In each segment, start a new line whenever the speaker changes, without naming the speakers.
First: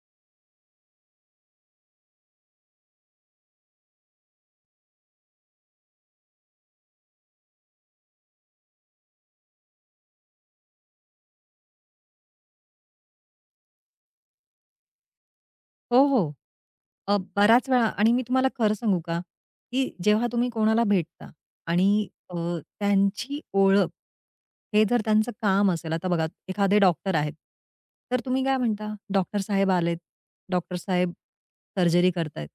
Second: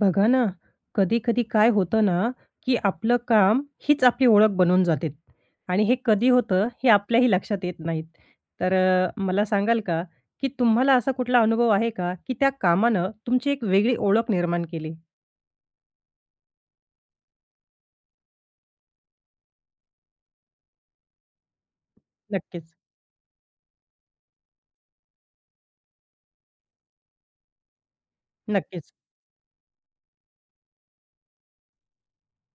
बघा ना, कधी-कधी काय होतं ना, की आपलं काम हीच आपली ओळख बनून जाते आणि हे कधी होतं हे आपल्याही लक्षात येत नाहीत. तर मला सांगाल का, की तुम्हाला असा कुठला अनुभव आहे का, की त्या कामानं तुमची एक वेगळी ओळख निर्माण केली?
हो, हो. बराच वेळा आणि मी तुम्हाला खरं सांगू का, की जेव्हा तुम्ही कोणाला भेटता आणि
नक्कीच,
त्यांची ओळख हे जर त्यांचं काम असेल, आता बघा एखादे डॉक्टर आहेत, तर तुम्ही काय
नक्कीच.
म्हणता, "डॉक्टर साहेब आलेत, डॉक्टर साहेब सर्जरी करतायत."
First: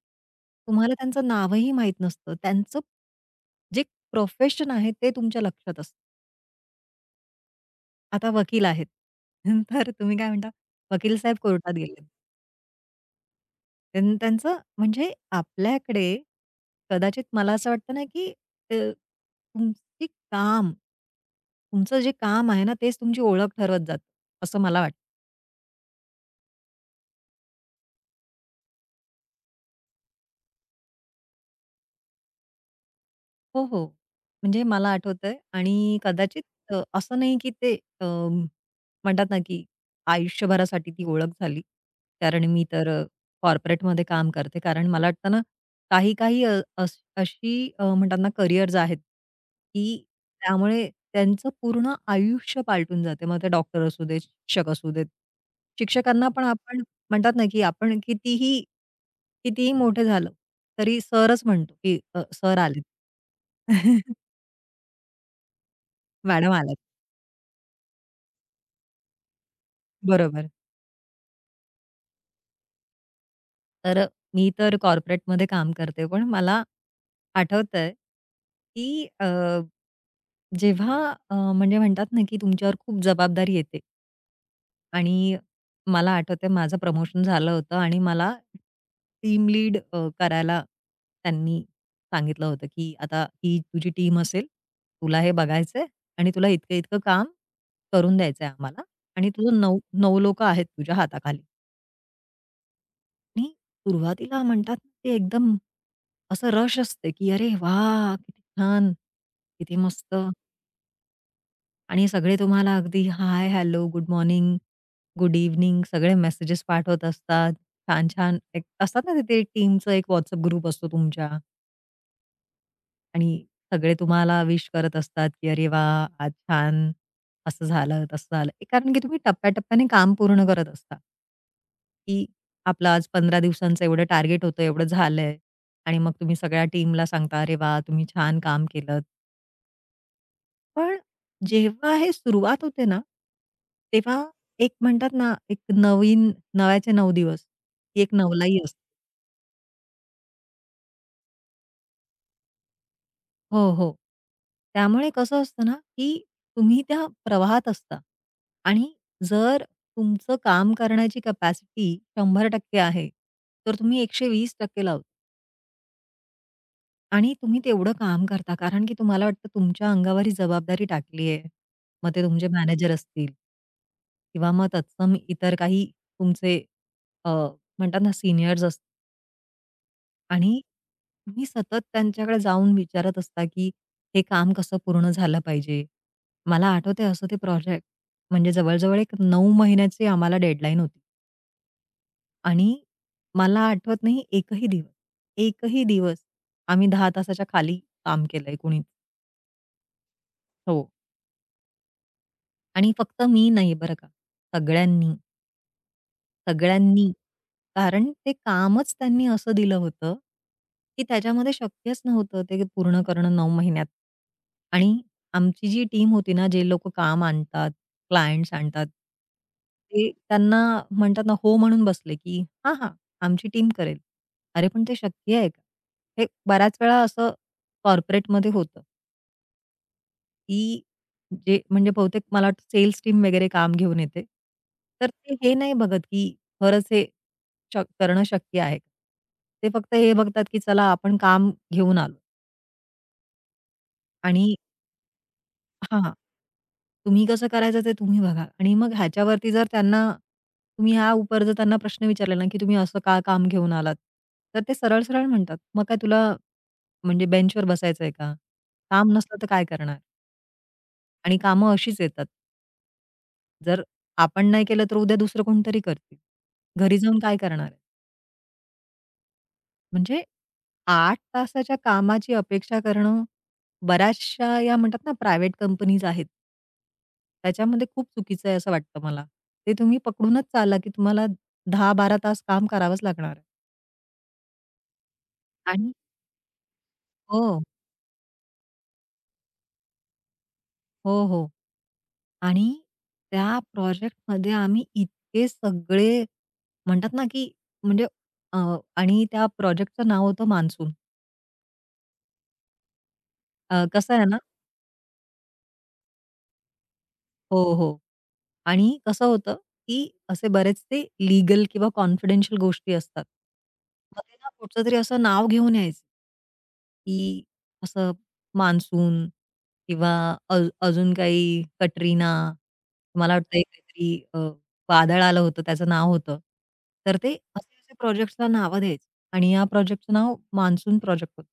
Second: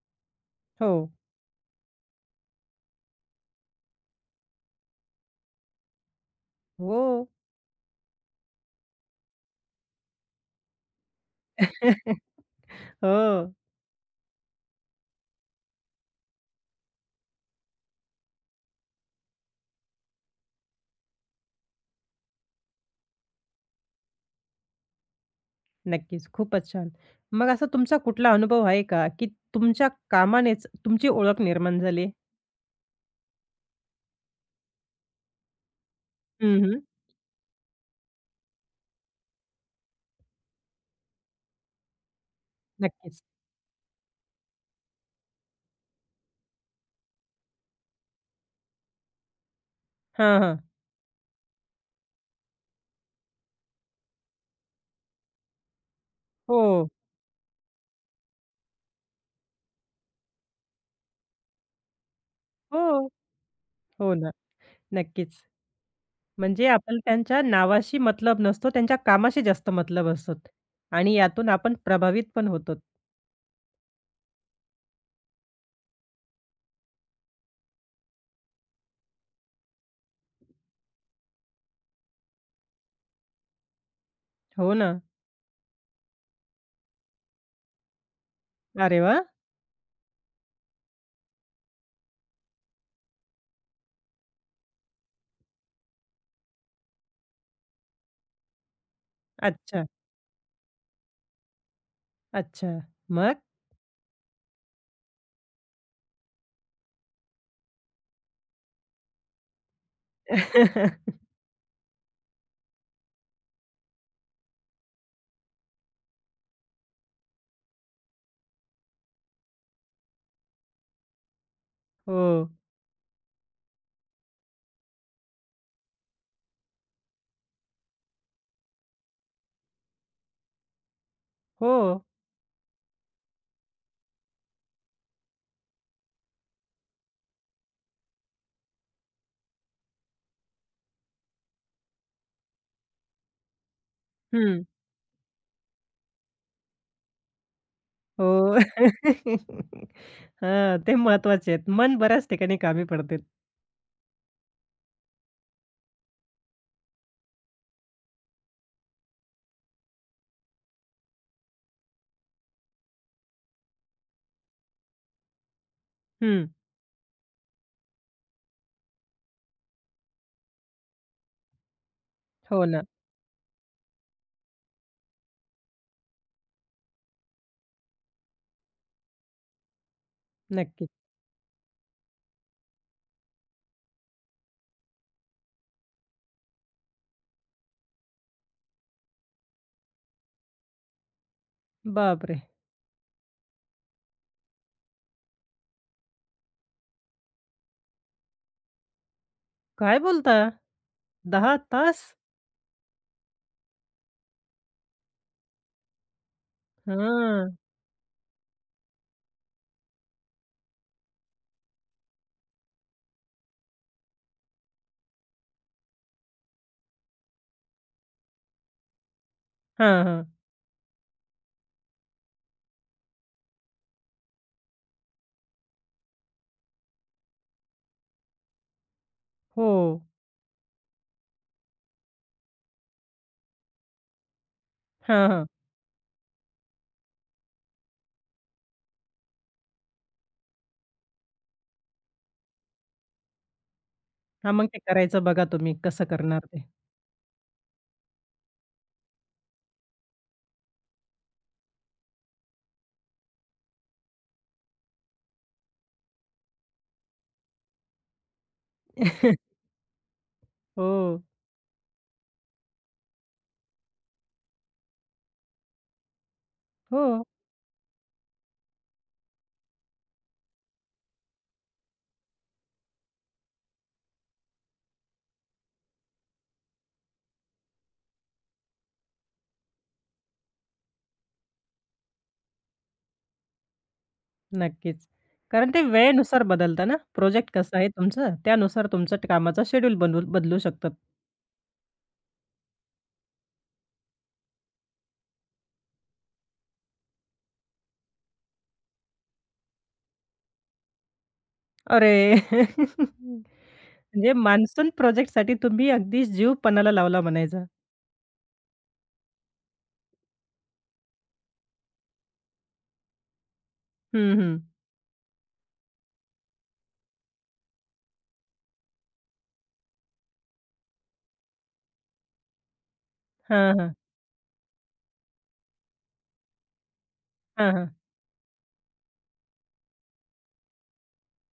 हो.
तुम्हाला त्यांचं नावही माहीत नसतं. त्यांचं जे प्रोफेशन आहे ते तुमच्या लक्षात असतं.
हो.
आता वकील आहेत, तर तुम्ही काय म्हणता, "वकील साहेब कोर्टात गेलेत."
हो.
त्यांचं म्हणजे आपल्याकडे कदाचित मला असं वाटतं ना, की अ, तुमची काम तुमचं जे काम आहे ना, तेच तुमची ओळख ठरवत जातं, असं मला वाटतं.
नक्कीच. खूपच छान. मग असा तुमचा कुठला अनुभव आहे का, की तुमच्या कामानेच तुमची ओळख निर्माण झाली?
हो, हो. म्हणजे मला आठवतंय आणि कदाचित
हं, हं.
असं नाही की ते अ, म्हणतात ना की आयुष्यभरासाठी ती ओळख झाली. कारण मी तर
नक्कीच.
कॉर्पोरेटमध्ये काम करते. कारण मला वाटतं ना, काही काही अशी म्हणतात ना करिअर्स आहेत, की
हां, हां.
त्यामुळे त्यांचं पूर्ण आयुष्य पालटून जाते. मग ते डॉक्टर असू देत, शिक्षक असू देत. शिक्षकांना पण आपण
हो.
म्हणतात ना, की आपण कितीही, कितीही मोठे झालो, तरी सरच म्हणतो, की सर आले,
हो. हो ना. नक्कीच.
मॅडम
म्हणजे
आल्यात.
आपल्याला त्यांच्या नावाशी मतलब नसतो, त्यांच्या कामाशी जास्त मतलब असतो
बरोबर.
आणि यातून आपण प्रभावित पण होतो.
तर मी तर कॉर्पोरेटमध्ये काम करते. पण मला आठवतंय, की जेव्हा म्हणजे म्हणतात ना, की तुमच्यावर खूप जबाबदारी येते.
हो ना.
आणि मला आठवतंय माझं प्रमोशन झालं होतं आणि मला
अरे वाह!
टीम लीड करायला त्यांनी सांगितलं होतं, की आता ही तुझी टीम असेल, तुला हे बघायचंय आणि तुला इतकं-इतकं काम करून द्यायचंय आम्हाला आणि तुझं 9
अच्छा,
9 लोकं आहेत तुझ्या हाताखाली.
अच्छा. मग?
आणि सुरुवातीला म्हणतात ना, ते एकदम असं रश असते, की "अरे वाह! किती छान, किती मस्त!" आणि सगळे तुम्हाला अगदी hi, hello, good morning, good evening सगळे मेसेजेस पाठवत असतात. छान-छान एक असतात ना तिथे टीमचा एक WhatsApp ग्रुप असतो तुमच्या
हो,
आणि सगळे तुम्हाला विश करत असतात, की "अरे वाह! आज छान असं झालं, तसं झालं." एक कारण की तुम्ही टप्प्याटप्प्याने काम पूर्ण करत असता.
हो.
की आपलं आज 15 दिवसांचं एवढं टार्गेट होतं, एवढं झालंय आणि मग तुम्ही सगळ्या टीमला सांगता, "अरे वाह! तुम्ही छान काम केलत." पण जेव्हा हे सुरुवात होते ना, तेव्हा
हं.
एक म्हणतात ना, एक नवीन नव्याचे 9 दिवस, ती एक
हो.
नवलाई असते.
हां, ते महत्वाचे आहेत. मन बऱ्याच ठिकाणी कामी पडते.
हो, हो. त्यामुळे कसं असतं ना, की तुम्ही त्या प्रवाहात असता आणि जर तुमचं काम करण्याची कॅपॅसिटी 100% आहे, तर तुम्ही 120% लावता.
हं.
आणि तुम्ही तेवढं काम करता कारण की तुम्हाला वाटतं तुमच्या अंगावर ही जबाबदारी टाकली आहे. मग ते तुमचे
हो ना.
मॅनेजर असतील किंवा मग तत्सम इतर काही तुमचे अ, म्हणतात ना सीनियर्स असतात आणि
नक्कीच.
तुम्ही सतत त्यांच्याकडे जाऊन विचारत असता, की हे काम कसं पूर्ण झालं पाहिजे. मला आठवतंय असं ते प्रोजेक्ट म्हणजे जवळ एक 9 महिन्याची आम्हाला डेडलाईन होती
बापरे!
आणि मला आठवत नाही एकही दिवस, एकही दिवस आम्ही 10 तासाच्या खाली काम केलंय कुणीच.
काय बोलता?
हो.
10 तास?
आणि फक्त मी नाही बरं का. सगळ्यांनी, सगळ्यांनी.
हां.
कारण ते कामच त्यांनी असं दिलं होतं, की त्याच्यामध्ये शक्यच नव्हतं ते पूर्ण करणं 9 महिन्यात. आणि आमची जी टीम होती ना, जे लोकं काम आणतात, क्लायंट्स आणतात.
हां,
ते
हां.
त्यांना म्हणतात ना, हो म्हणून बसले, की "हां, हां, आमची टीम करेल." अरे पण ते शक्य आहे का? हे बऱ्याच वेळा असं कॉर्पोरेटमध्ये होतं.
हो.
ती जे म्हणजे बहुतेक मला वाटतं सेल्स टीम वगैरे काम घेऊन येते. तर
हां,
ते
हां.
हे नाही बघत, की खरंच हे करणं शक्य आहे का? ते फक्त हे बघतात, की चला आपण काम घेऊन आलो
हां,
आणि
मग ते करायचं बघा तुम्ही कसं
हां.
करणार ते.
तुम्ही कसं करायचं ते तुम्ही बघा आणि मग ह्याच्यावरती जर त्यांना तुम्ही ह्या उपर जर त्यांना प्रश्न विचारला ना, की तुम्ही असं का काम घेऊन आलात? तर ते सरळ-सरळ म्हणतात, "मग काय तुला म्हणजे बेंचवर बसायचंय का? काम नसलं तर काय करणार?"
हो,
आणि कामं अशीच येतात. जर आपण नाही केलं तर उद्या दुसरं कोणीतरी करतील. घरी
हो,
जाऊन काय करणार आहे? म्हणजे 8 तासाच्या कामाची अपेक्षा करणं बऱ्याचशा या म्हणतात ना प्रायव्हेट कंपनीज आहेत. त्याच्यामध्ये खूप चुकीचं आहे असं वाटतं मला. ते तुम्ही पकडूनच चाला, की तुम्हाला 10-12 तास काम करावंच लागणार आहे.
नक्कीच. कारण ते
आणि
वेळेनुसार बदलतं ना. प्रोजेक्ट
हो,
कसं आहे तुमचं, त्यानुसार तुमचं कामाचा शेड्यूल बनवू बदलू शकतात.
हो, हो. आणि त्या प्रोजेक्टमध्ये आम्ही इतके सगळे म्हणतात ना, की म्हणजे अ, आणि त्या प्रोजेक्टचं नाव होतं मान्सून.
अरे!
कसं आहे
म्हणजे मान्सून प्रोजेक्टसाठी तुम्ही अगदी जीव पणाला लावला
हो,
म्हणायचा.
हो. आणि कसं होतं, की असे बरेचसे लीगल किंवा कॉन्फिडेन्शियल गोष्टी असतात. मग ते
हं,
ना
हं.
कुठचंतरी असं नाव घेऊन यायचं. की असं मान्सून किंवा अ अजून काही कटरीना, मला वाटतंय
हां, हां.
काहीतरी वादळ आलं होतं त्याचं नाव होतं. तर ते
हां, हां.
असे-असे प्रोजेक्ट्सला नावं द्यायचे आणि या प्रोजेक्टचं नाव मान्सून प्रोजेक्ट होतं.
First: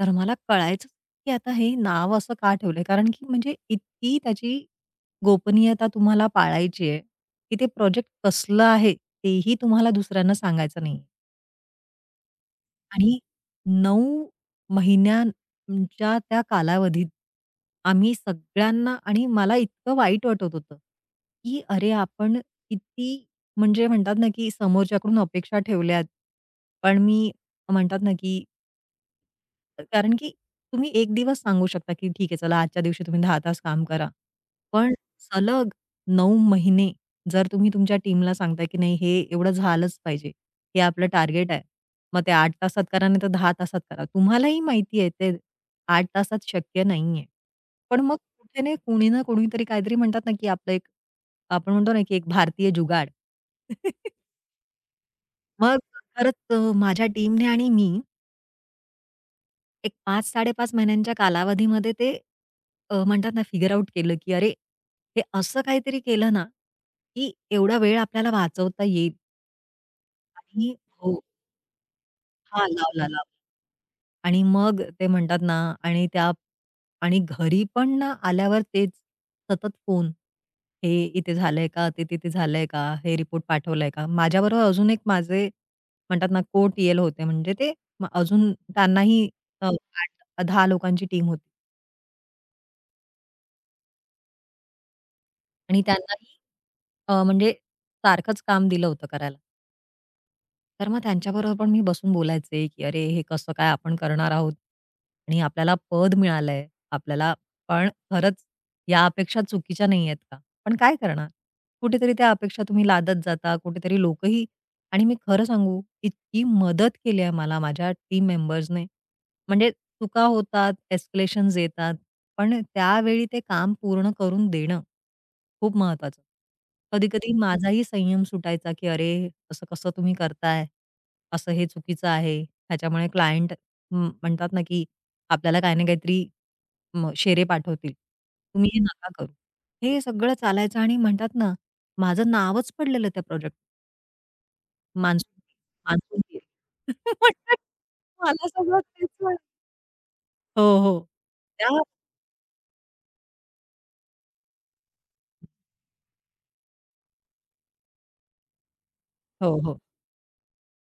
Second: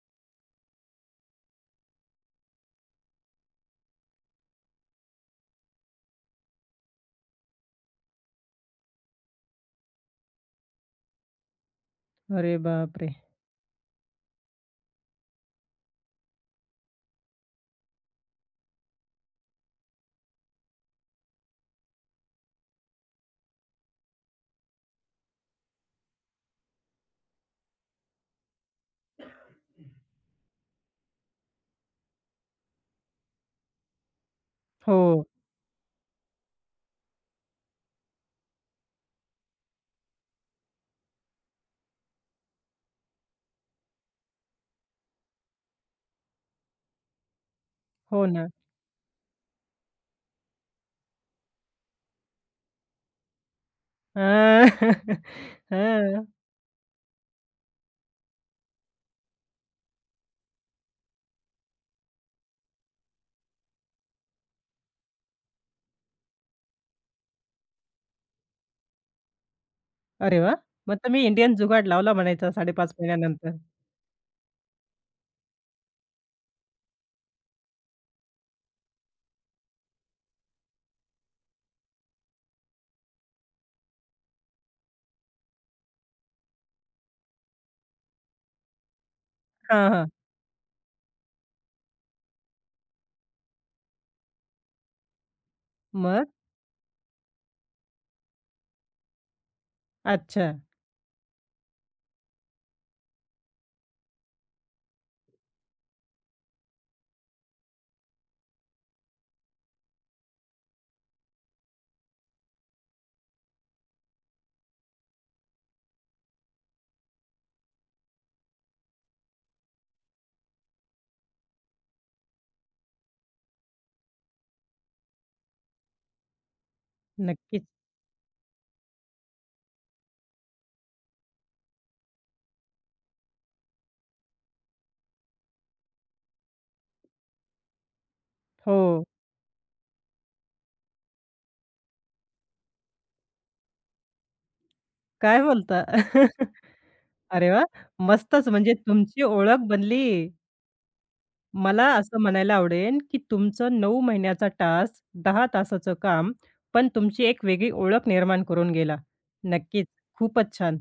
तर मला कळायचंच की आता हे नाव असं का ठेवलंय? कारण की म्हणजे इतकी त्याची गोपनीयता तुम्हाला पाळायची आहे, की ते प्रोजेक्ट कसलं आहे तेही तुम्हाला दुसऱ्यांना सांगायचं नाही.
अरे बापरे!
आणि 9 महिन्यांच्या त्या कालावधीत आम्ही सगळ्यांना आणि मला इतकं वाईट वाटत होतं, की अरे आपण किती म्हणजे म्हणतात ना, की समोरच्याकडून अपेक्षा ठेवल्यात. पण मी म्हणतात ना, की कारण की तुम्ही एक दिवस सांगू शकता, की ठीक आहे चला आजच्या दिवशी तुम्ही 10 तास काम करा. पण
हो,
सलग 9 महिने जर तुम्ही तुमच्या टीमला सांगता की नाही हे एवढं झालंच पाहिजे. हे आपलं टार्गेट आहे. मग ते 8 तासात करा नाही तर 10 तासात करा. तुम्हालाही माहिती आहे ते 8 तासात शक्य नाहीये. पण मग
हो ना.
कुठे ना कोणी ना कोणीतरी काहीतरी म्हणतात ना, की आपलं एक आपण म्हणतो ना, की एक भारतीय जुगाड.
हां.
मग
हां.
खरंच माझ्या टीमने आणि मी एक 5-5.5 महिन्यांच्या कालावधीमध्ये ते म्हणतात ना फिगर आउट केलं, की अरे, हे असं काहीतरी केलं ना, की एवढा वेळ आपल्याला वाचवता येईल
अरे वाह!
आणि
मग
हो.
तुम्ही इंडियन जुगाड लावला म्हणायचा
हां,
5.5
लावला, लावला.
महिन्यानंतर.
आणि मग ते म्हणतात ना आणि त्या आणि घरी पण ना आल्यावर तेच सतत फोन. हे इथे झालंय का? ते तिथे झालंय का? हे रिपोर्ट पाठवलाय का? माझ्याबरोबर अजून एक माझे म्हणतात ना को-टीएल होते म्हणजे ते अजून त्यांनाही अ,
हां, हां.
8-10 लोकांची टीम होती आणि
मग?
त्यांनाही म्हणजे सारखंच काम दिलं होतं करायला.
अच्छा.
तर मग त्यांच्याबरोबर पण मी बसून बोलायचे, की "अरे, हे कसं काय आपण करणार आहोत आणि आपल्याला पद मिळालंय. आपल्याला पण खरंच या अपेक्षा चुकीच्या नाहीयेत का? पण काय करणार? कुठेतरी त्या अपेक्षा तुम्ही लादत जाता, कुठेतरी लोकही" आणि मी खरं सांगू, इतकी मदत केली आहे मला माझ्या टीम मेंबर्सने. म्हणजे चुका होतात, एस्केलेशन्स येतात, पण त्यावेळी ते काम पूर्ण करून देणं खूप महत्वाचं. कधी-कधी
नक्कीच.
माझाही संयम सुटायचा, की "अरे, असं कसं तुम्ही करताय? असं हे चुकीचं आहे." ह्याच्यामुळे क्लायंट म्हणतात ना, की आपल्याला काही ना काहीतरी शेरे पाठवतील. तुम्ही हे
हो.
नका करू. हे सगळं चालायचं आणि म्हणतात ना, माझं नावच पडलेलं त्या प्रोजेक्ट
काय
मान्सून
बोलता?
मान्सून
अरे वाह!
मला
मस्तच म्हणजे
सगळं तेच
तुमची
वाट
ओळख बनली.
हो, हो. त्या
मला असं म्हणायला आवडेल, की तुमचं 9 महिन्याचा टास्क, 10 तासाचं काम, पण तुमची एक वेगळी ओळख निर्माण करून गेला.
हो, हो.
नक्कीच. खूपच छान.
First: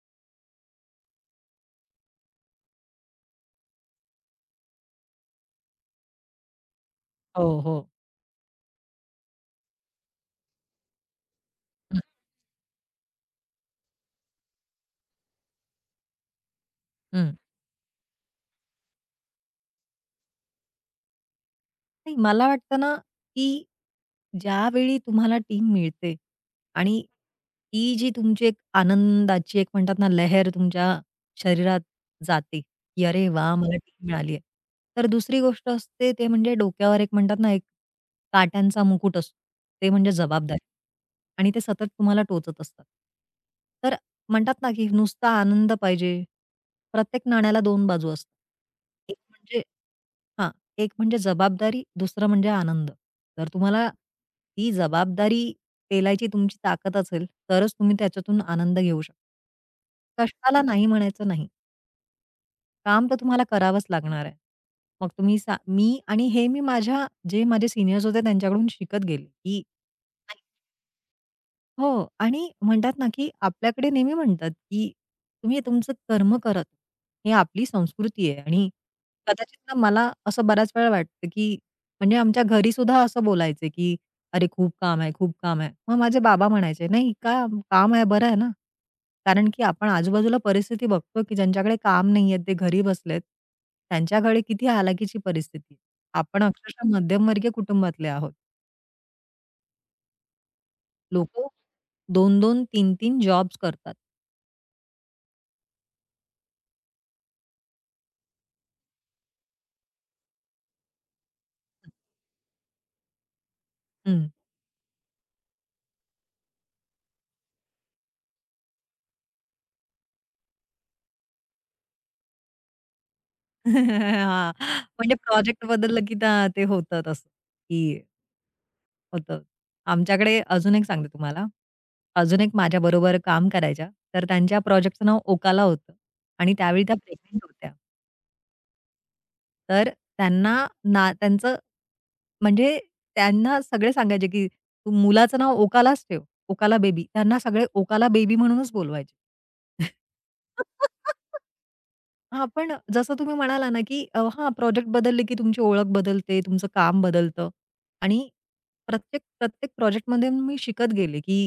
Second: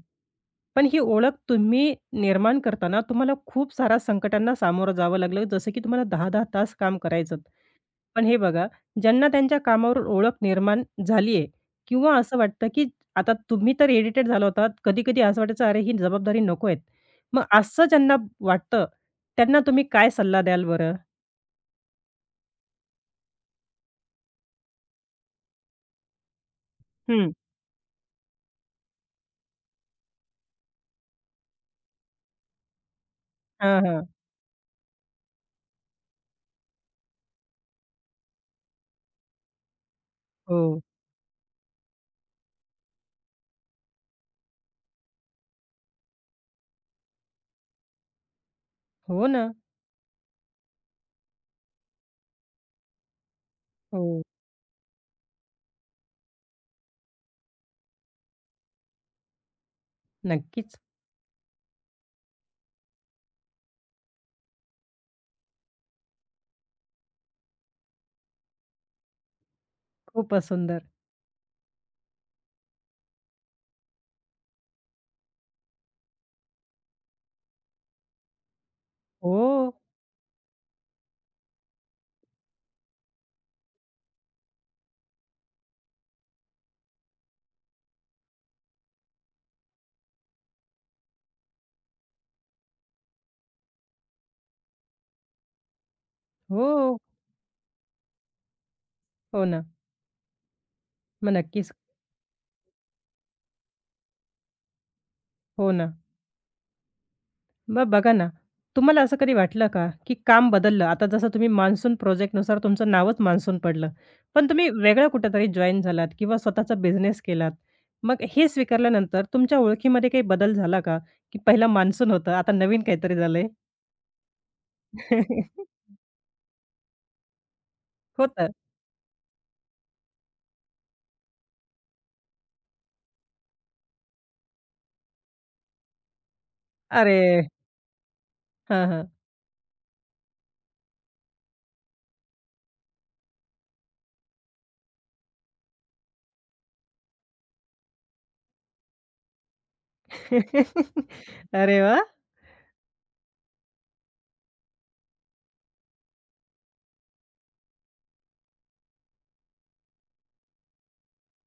पण ही ओळख तुम्ही निर्माण करताना तुम्हाला खूप साऱ्या संकटांना सामोरं जावं लागलं, जसं की तुम्हाला 10-10 तास काम करायचं.
हो, हो.
पण हे बघा, ज्यांना त्यांच्या कामावरून ओळख निर्माण झाली आहे
हं,
किंवा असं वाटतं, की आता तुम्ही तर इरिटेट झाला होतात. कधी-कधी असं वाटायचं, "अरे, ही जबाबदारी नको आहेत." मग असं ज्यांना वाटतं, त्यांना तुम्ही काय सल्ला द्याल बरं?
नाही, मला वाटतं ना, की ज्यावेळी तुम्हाला टीम मिळते आणि
हं.
ती जी तुमची एक आनंदाची एक म्हणतात ना, लहर तुमच्या शरीरात जाते, की "अरे वाह! मला हो.
हां, हां.
टीम मिळाली आहे." तर दुसरी गोष्ट असते ते म्हणजे डोक्यावर एक म्हणतात ना, एक काट्यांचा मुकुट असतो. ते म्हणजे जबाबदारी
हो.
आणि ते सतत तुम्हाला टोचत असतात. तर म्हणतात ना, की नुसता आनंद पाहिजे. प्रत्येक नाण्याला 2 बाजू असतात. एक
हो ना.
म्हणजे हां. एक म्हणजे जबाबदारी, दुसरं म्हणजे आनंद. जर तुम्हाला
हो.
ती जबाबदारी पेलायची तुमची ताकद असेल, तरच तुम्ही त्याच्यातून आनंद घेऊ शकता. कष्टाला
नक्कीच.
नाही म्हणायचं नाही. काम तर तुम्हाला करावंच लागणार आहे. मग तुम्ही मी आणि हे मी माझ्या जे माझे सीनियर्स होते त्यांच्याकडून शिकत गेले, की
खूपच सुंदर.
हो आणि म्हणतात ना, की आपल्याकडे नेहमी म्हणतात, की तुम्ही तुमचं कर्म करत. ही आपली संस्कृती आहे आणि
हो.
कदाचित ना मला असं बऱ्याच वेळा वाटतं, की म्हणजे आमच्या घरी सुद्धा असं बोलायचे, की "अरे, खूप काम आहे, खूप काम आहे." मग माझे बाबा म्हणायचे, "नाही का काम आहे, बरं आहे ना." कारण की आपण आजूबाजूला परिस्थिती बघतो, की ज्यांच्याकडे काम नाहीये, ते घरी बसलेत. त्यांच्याकडे किती हालाकीची परिस्थिती आहे. आपण अक्षरशः
हो.
मध्यमवर्गीय कुटुंबातले आहोत.
हो ना. मग
लोकं
नक्कीच.
2-2, 3-3 जॉब्स करतात.
हो ना. मग बघा ना, तुम्हाला असं कधी वाटलं का, की काम बदललं? आता जसं तुम्ही मान्सून प्रोजेक्टनुसार तुमचं नावच मान्सून पडलं.
हं.
पण तुम्ही वेगळं कुठेतरी जॉइन झालात किंवा स्वतःचा बिझनेस केलात. मग हे स्वीकारल्यानंतर तुमच्या ओळखीमध्ये काही बदल झाला का? की पहिला मान्सून होतं, आता नवीन काहीतरी झालंय?
हां. म्हणजे प्रोजेक्ट बदललं की त्या ते होतं तसं, की
होतं.
होतं. आमच्याकडे अजून एक सांगते तुम्हाला. अजून एक माझ्याबरोबर काम करायच्या, तर त्यांच्या प्रोजेक्टचं नाव ओकाला होतं आणि त्यावेळी त्या प्रेग्नंट
अरे!
होत्या.
हां, हां.
तर त्यांना ना त्यांचं म्हणजे त्यांना सगळे सांगायचे, की "तू मुलाचं नाव ओकालाच ठेव, ओकाला बेबी." त्यांना सगळे ओकाला बेबी म्हणूनच बोलवायचे.
अरे वाह!
हां, पण जसं तुम्ही म्हणाला ना, की हां, प्रोजेक्ट बदलले, की तुमची ओळख बदलते, तुमचं काम बदलतं आणि प्रत्येक प्रत्येक प्रोजेक्टमध्ये मी शिकत गेले, की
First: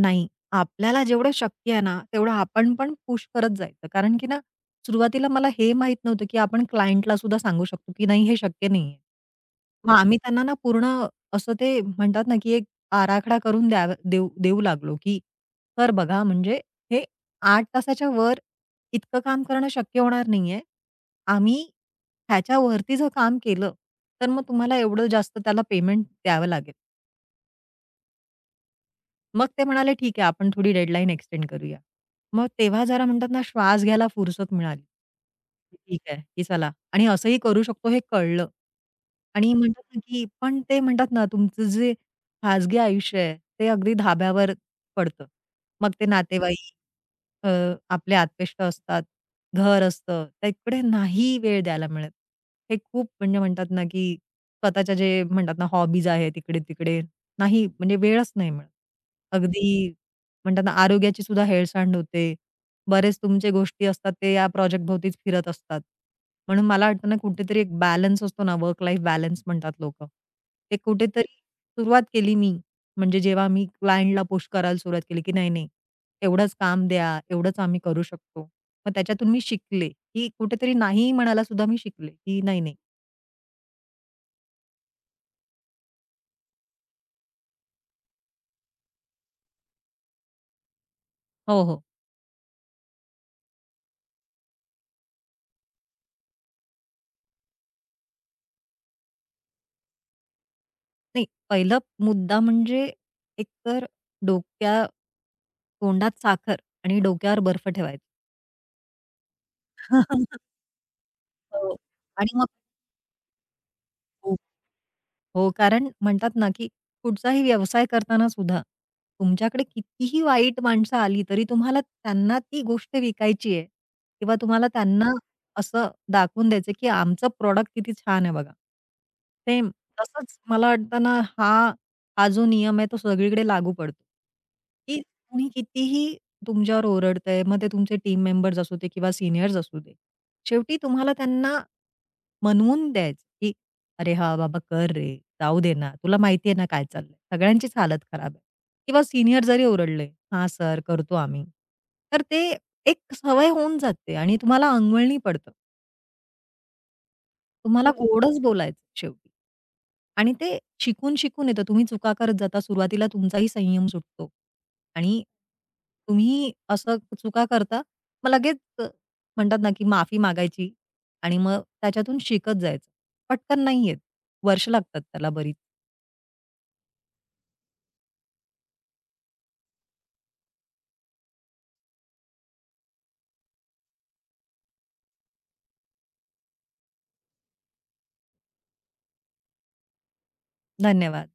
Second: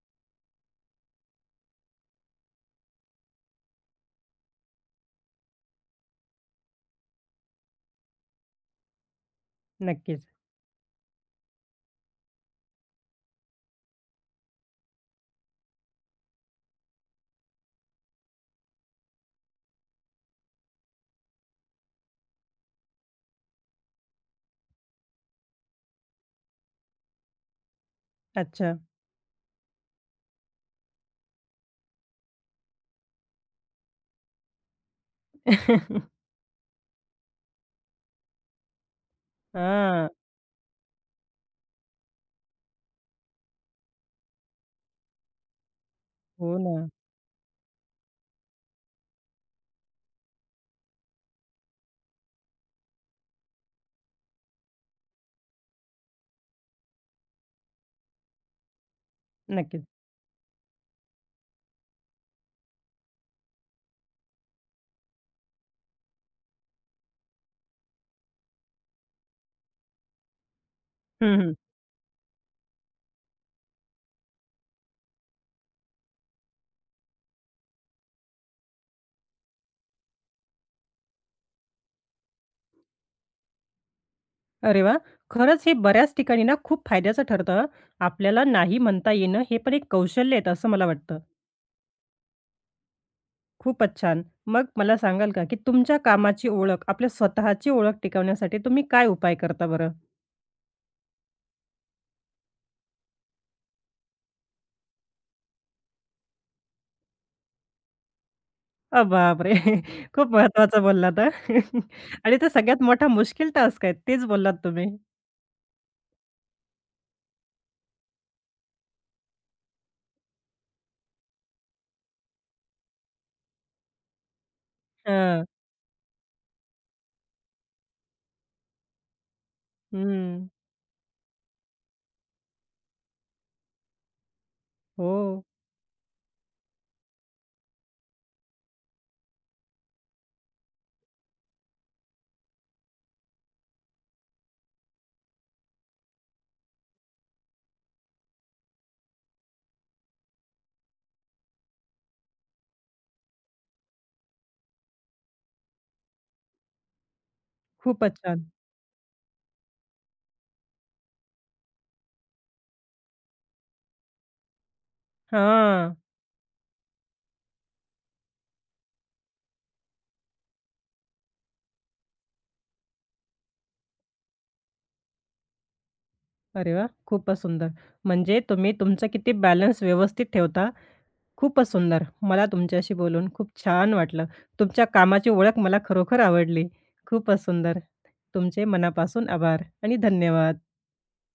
नाही आपल्याला जेवढं शक्य आहे ना, तेवढं आपण पण पुश करत जायचं. कारण की ना, सुरुवातीला मला हे माहीत नव्हतं, की आपण क्लायंटला सुद्धा सांगू शकतो, की नाही हे शक्य नाहीये. मग आम्ही
नक्कीच.
त्यांना ना पूर्ण असं ते म्हणतात ना, की एक आराखडा करून द्याव देऊ देऊ लागलो, की "सर बघा म्हणजे हे 8 तासाच्या वर" इतकं काम करणं शक्य होणार नाहीये. आम्ही ह्याच्यावरती जर काम केलं, तर मग तुम्हाला एवढं जास्त त्याला पेमेंट द्यावं लागेल.
अच्छा.
मग ते म्हणाले, "ठीक आहे, आपण थोडी डेडलाईन एक्सटेंड करूया." मग तेव्हा जरा म्हणतात ना, श्वास घ्यायला फुरसत मिळाली. ठीक आहे, की चला आणि असंही करू शकतो हे कळलं. आणि म्हणतात ना,
हां.
की पण ते म्हणतात ना, तुमचं जे खाजगी आयुष्य आहे, ते अगदी धाब्यावर पडतं. मग ते
हो
नातेवाईक
ना.
अ, आपले आत्पेष्ट असतात, घर असतं, तिकडे नाही वेळ द्यायला मिळत. हे खूप म्हणजे म्हणतात ना, की स्वतःच्या जे म्हणतात ना, हॉबीज आहेत इकडे-तिकडे नाही म्हणजे वेळच नाही मिळत.
नक्कीच.
अगदी म्हणतात ना, आरोग्याची सुद्धा हेळसांड होते. बरेच तुमचे गोष्टी असतात ते या प्रोजेक्टभोवतीच फिरत असतात. म्हणून मला वाटतं ना, कुठेतरी एक बॅलन्स असतो ना, वर्क लाईफ बॅलन्स म्हणतात लोकं. ते कुठेतरी
हं,
सुरुवात केली मी, म्हणजे जेव्हा मी क्लायंटला पुश करायला सुरुवात केली, की नाही, नाही. एवढंच काम द्या, एवढंच आम्ही करू शकतो. मग त्याच्यातून मी शिकले, की कुठेतरी नाही म्हणायला सुद्धा मी शिकले, की नाही, नाही.
अरे वाह! खरंच हे बऱ्याच ठिकाणी ना खूप फायद्याचं ठरतं. आपल्याला नाही म्हणता येणं हे पण एक कौशल्य आहे असं मला वाटतं.
हो, हो.
खूपच छान. मग मला सांगाल का, की तुमच्या कामाची ओळख, आपल्या स्वतःची ओळख टिकवण्यासाठी तुम्ही काय उपाय करता बरं?
नाही, पहिला मुद्दा म्हणजे एकतर डोक्या तोंडात साखर आणि डोक्यावर बर्फ ठेवायचा.
बापरे! खूप महत्त्वाचं बोललात हां.
हो.
आणि
आणि मग
तो सगळ्यात मोठा मुश्किल टास्क आहे तेच बोललात तुम्ही.
हो, कारण म्हणतात ना, की कुठचाही व्यवसाय करताना सुद्धा तुमच्याकडे कितीही वाईट माणसं आली, तरी तुम्हाला त्यांना ती गोष्ट विकायची आहे किंवा तुम्हाला त्यांना
हां.
असं दाखवून द्यायचं आहे, की आमचं प्रॉडक्ट किती छान आहे बघा. सेम तसंच
हं.
मला वाटतं ना, हा हा जो नियम आहे तो सगळीकडे लागू पडतो, की
हो.
कोणी कितीही तुमच्यावर ओरडतंय, मग ते तुमचे टीम मेंबर्स असू दे किंवा सीनियर्स असू दे. शेवटी तुम्हाला त्यांना मनवून द्यायचं, की "अरे हा बाबा कर रे, जाऊ दे ना, तुला माहिती आहे ना काय चाललंय." सगळ्यांचीच हालत खराब आहे. किंवा सीनियर जरी ओरडले, हा सर करतो आम्ही." तर ते एक सवय होऊन जाते आणि तुम्हाला अंगवळणी पडतं. तुम्हाला हो.
खूपच
गोडच
छान.
बोलायचं शेवटी. आणि ते शिकून-शिकून येतं. तुम्ही चुका करत जाता. सुरुवातीला तुमचाही संयम सुटतो आणि
हां.
तुम्ही असं चुका करता, मग लगेच म्हणतात ना, की माफी मागायची आणि मग त्याच्यातून शिकत जायचं. पटकन नाही येत. वर्ष लागतात त्याला बरीच.
अरे वाह! खूपच सुंदर. म्हणजे तुम्ही तुमचं किती बॅलन्स व्यवस्थित ठेवता खूपच सुंदर. मला तुमच्याशी बोलून खूप छान वाटलं. तुमच्या कामाची ओळख मला खरोखर आवडली. खूपच सुंदर. तुमचे मनापासून आभार आणि धन्यवाद.
धन्यवाद.